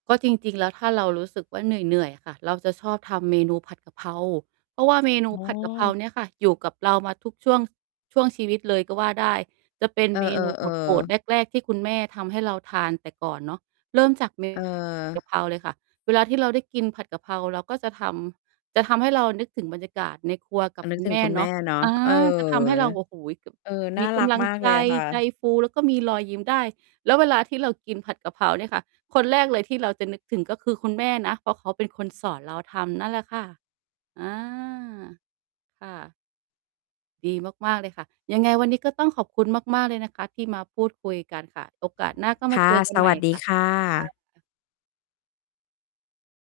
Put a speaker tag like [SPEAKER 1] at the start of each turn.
[SPEAKER 1] ก็จริง ๆ แล้ว ถ้าเรารู้สึกว่าเหนื่อย ๆ ค่ะ เราจะชอบทำเมนูผัดกะเพรา เพราะว่าเมนู
[SPEAKER 2] อ๋
[SPEAKER 1] ผัดกะเพรา
[SPEAKER 2] อ
[SPEAKER 1] เนี่ยค่ะ อยู่กับเรามาทุกช่วง ช่วงชีวิตเลยก็ว่าได้ จะเป็น
[SPEAKER 2] เออ
[SPEAKER 1] เมนูโปรด
[SPEAKER 2] ๆ
[SPEAKER 1] ๆ
[SPEAKER 2] ๆ
[SPEAKER 1] แรก ๆ ที่คุณแม่ทำให้เราทานแต่ก่อนเนาะ เริ่มจาก เม
[SPEAKER 2] เ
[SPEAKER 1] ก
[SPEAKER 2] ออ
[SPEAKER 1] ะเพราเลยค่ะ เวลาที่เราได้กินผัดกะเพรา เราก็จะทำ จะทำให้เรานึกถึงบรรยากาศในครัวกั
[SPEAKER 2] อ
[SPEAKER 1] บ
[SPEAKER 2] า นึ
[SPEAKER 1] คุ
[SPEAKER 2] ก
[SPEAKER 1] ณ
[SPEAKER 2] ถึ
[SPEAKER 1] แม
[SPEAKER 2] ง
[SPEAKER 1] ่
[SPEAKER 2] คุณแ
[SPEAKER 1] เน
[SPEAKER 2] ม่
[SPEAKER 1] าะ
[SPEAKER 2] เนาะ
[SPEAKER 1] อา
[SPEAKER 2] เออ
[SPEAKER 1] จะทำให้เรา โอ้โฮ ก
[SPEAKER 2] เออ น่
[SPEAKER 1] ม
[SPEAKER 2] า
[SPEAKER 1] ีก
[SPEAKER 2] รัก
[SPEAKER 1] ำลัง
[SPEAKER 2] มาก
[SPEAKER 1] ใ
[SPEAKER 2] เ
[SPEAKER 1] จ
[SPEAKER 2] ลยค่
[SPEAKER 1] ใจ
[SPEAKER 2] ะ
[SPEAKER 1] ฟู แล้วก็มีรอยยิ้มได้ แล้วเวลาที่เรากินผัดกะเพราเนี่ยค่ะ คนแรกเลยที่เราจะนึกถึงก็คือคุณแม่นะ เพราะเขาเป็นคนสอนเราทำ นั่นแหละค่ะ อา ค่ะ ดีมาก ๆ เลยค่ะ ยังไงวันนี้ก็ต้องขอบคุณมาก ๆ เลยนะคะที่มาพูดคุยกันค่ะ โอกาสหน้าก็
[SPEAKER 2] ค
[SPEAKER 1] มา
[SPEAKER 2] ่
[SPEAKER 1] เจ
[SPEAKER 2] ะ
[SPEAKER 1] อกั
[SPEAKER 2] ส
[SPEAKER 1] นให
[SPEAKER 2] ว
[SPEAKER 1] ม่
[SPEAKER 2] ัสด
[SPEAKER 1] ค
[SPEAKER 2] ี
[SPEAKER 1] ่ะ
[SPEAKER 2] ค่
[SPEAKER 1] ค่
[SPEAKER 2] ะ
[SPEAKER 1] ะ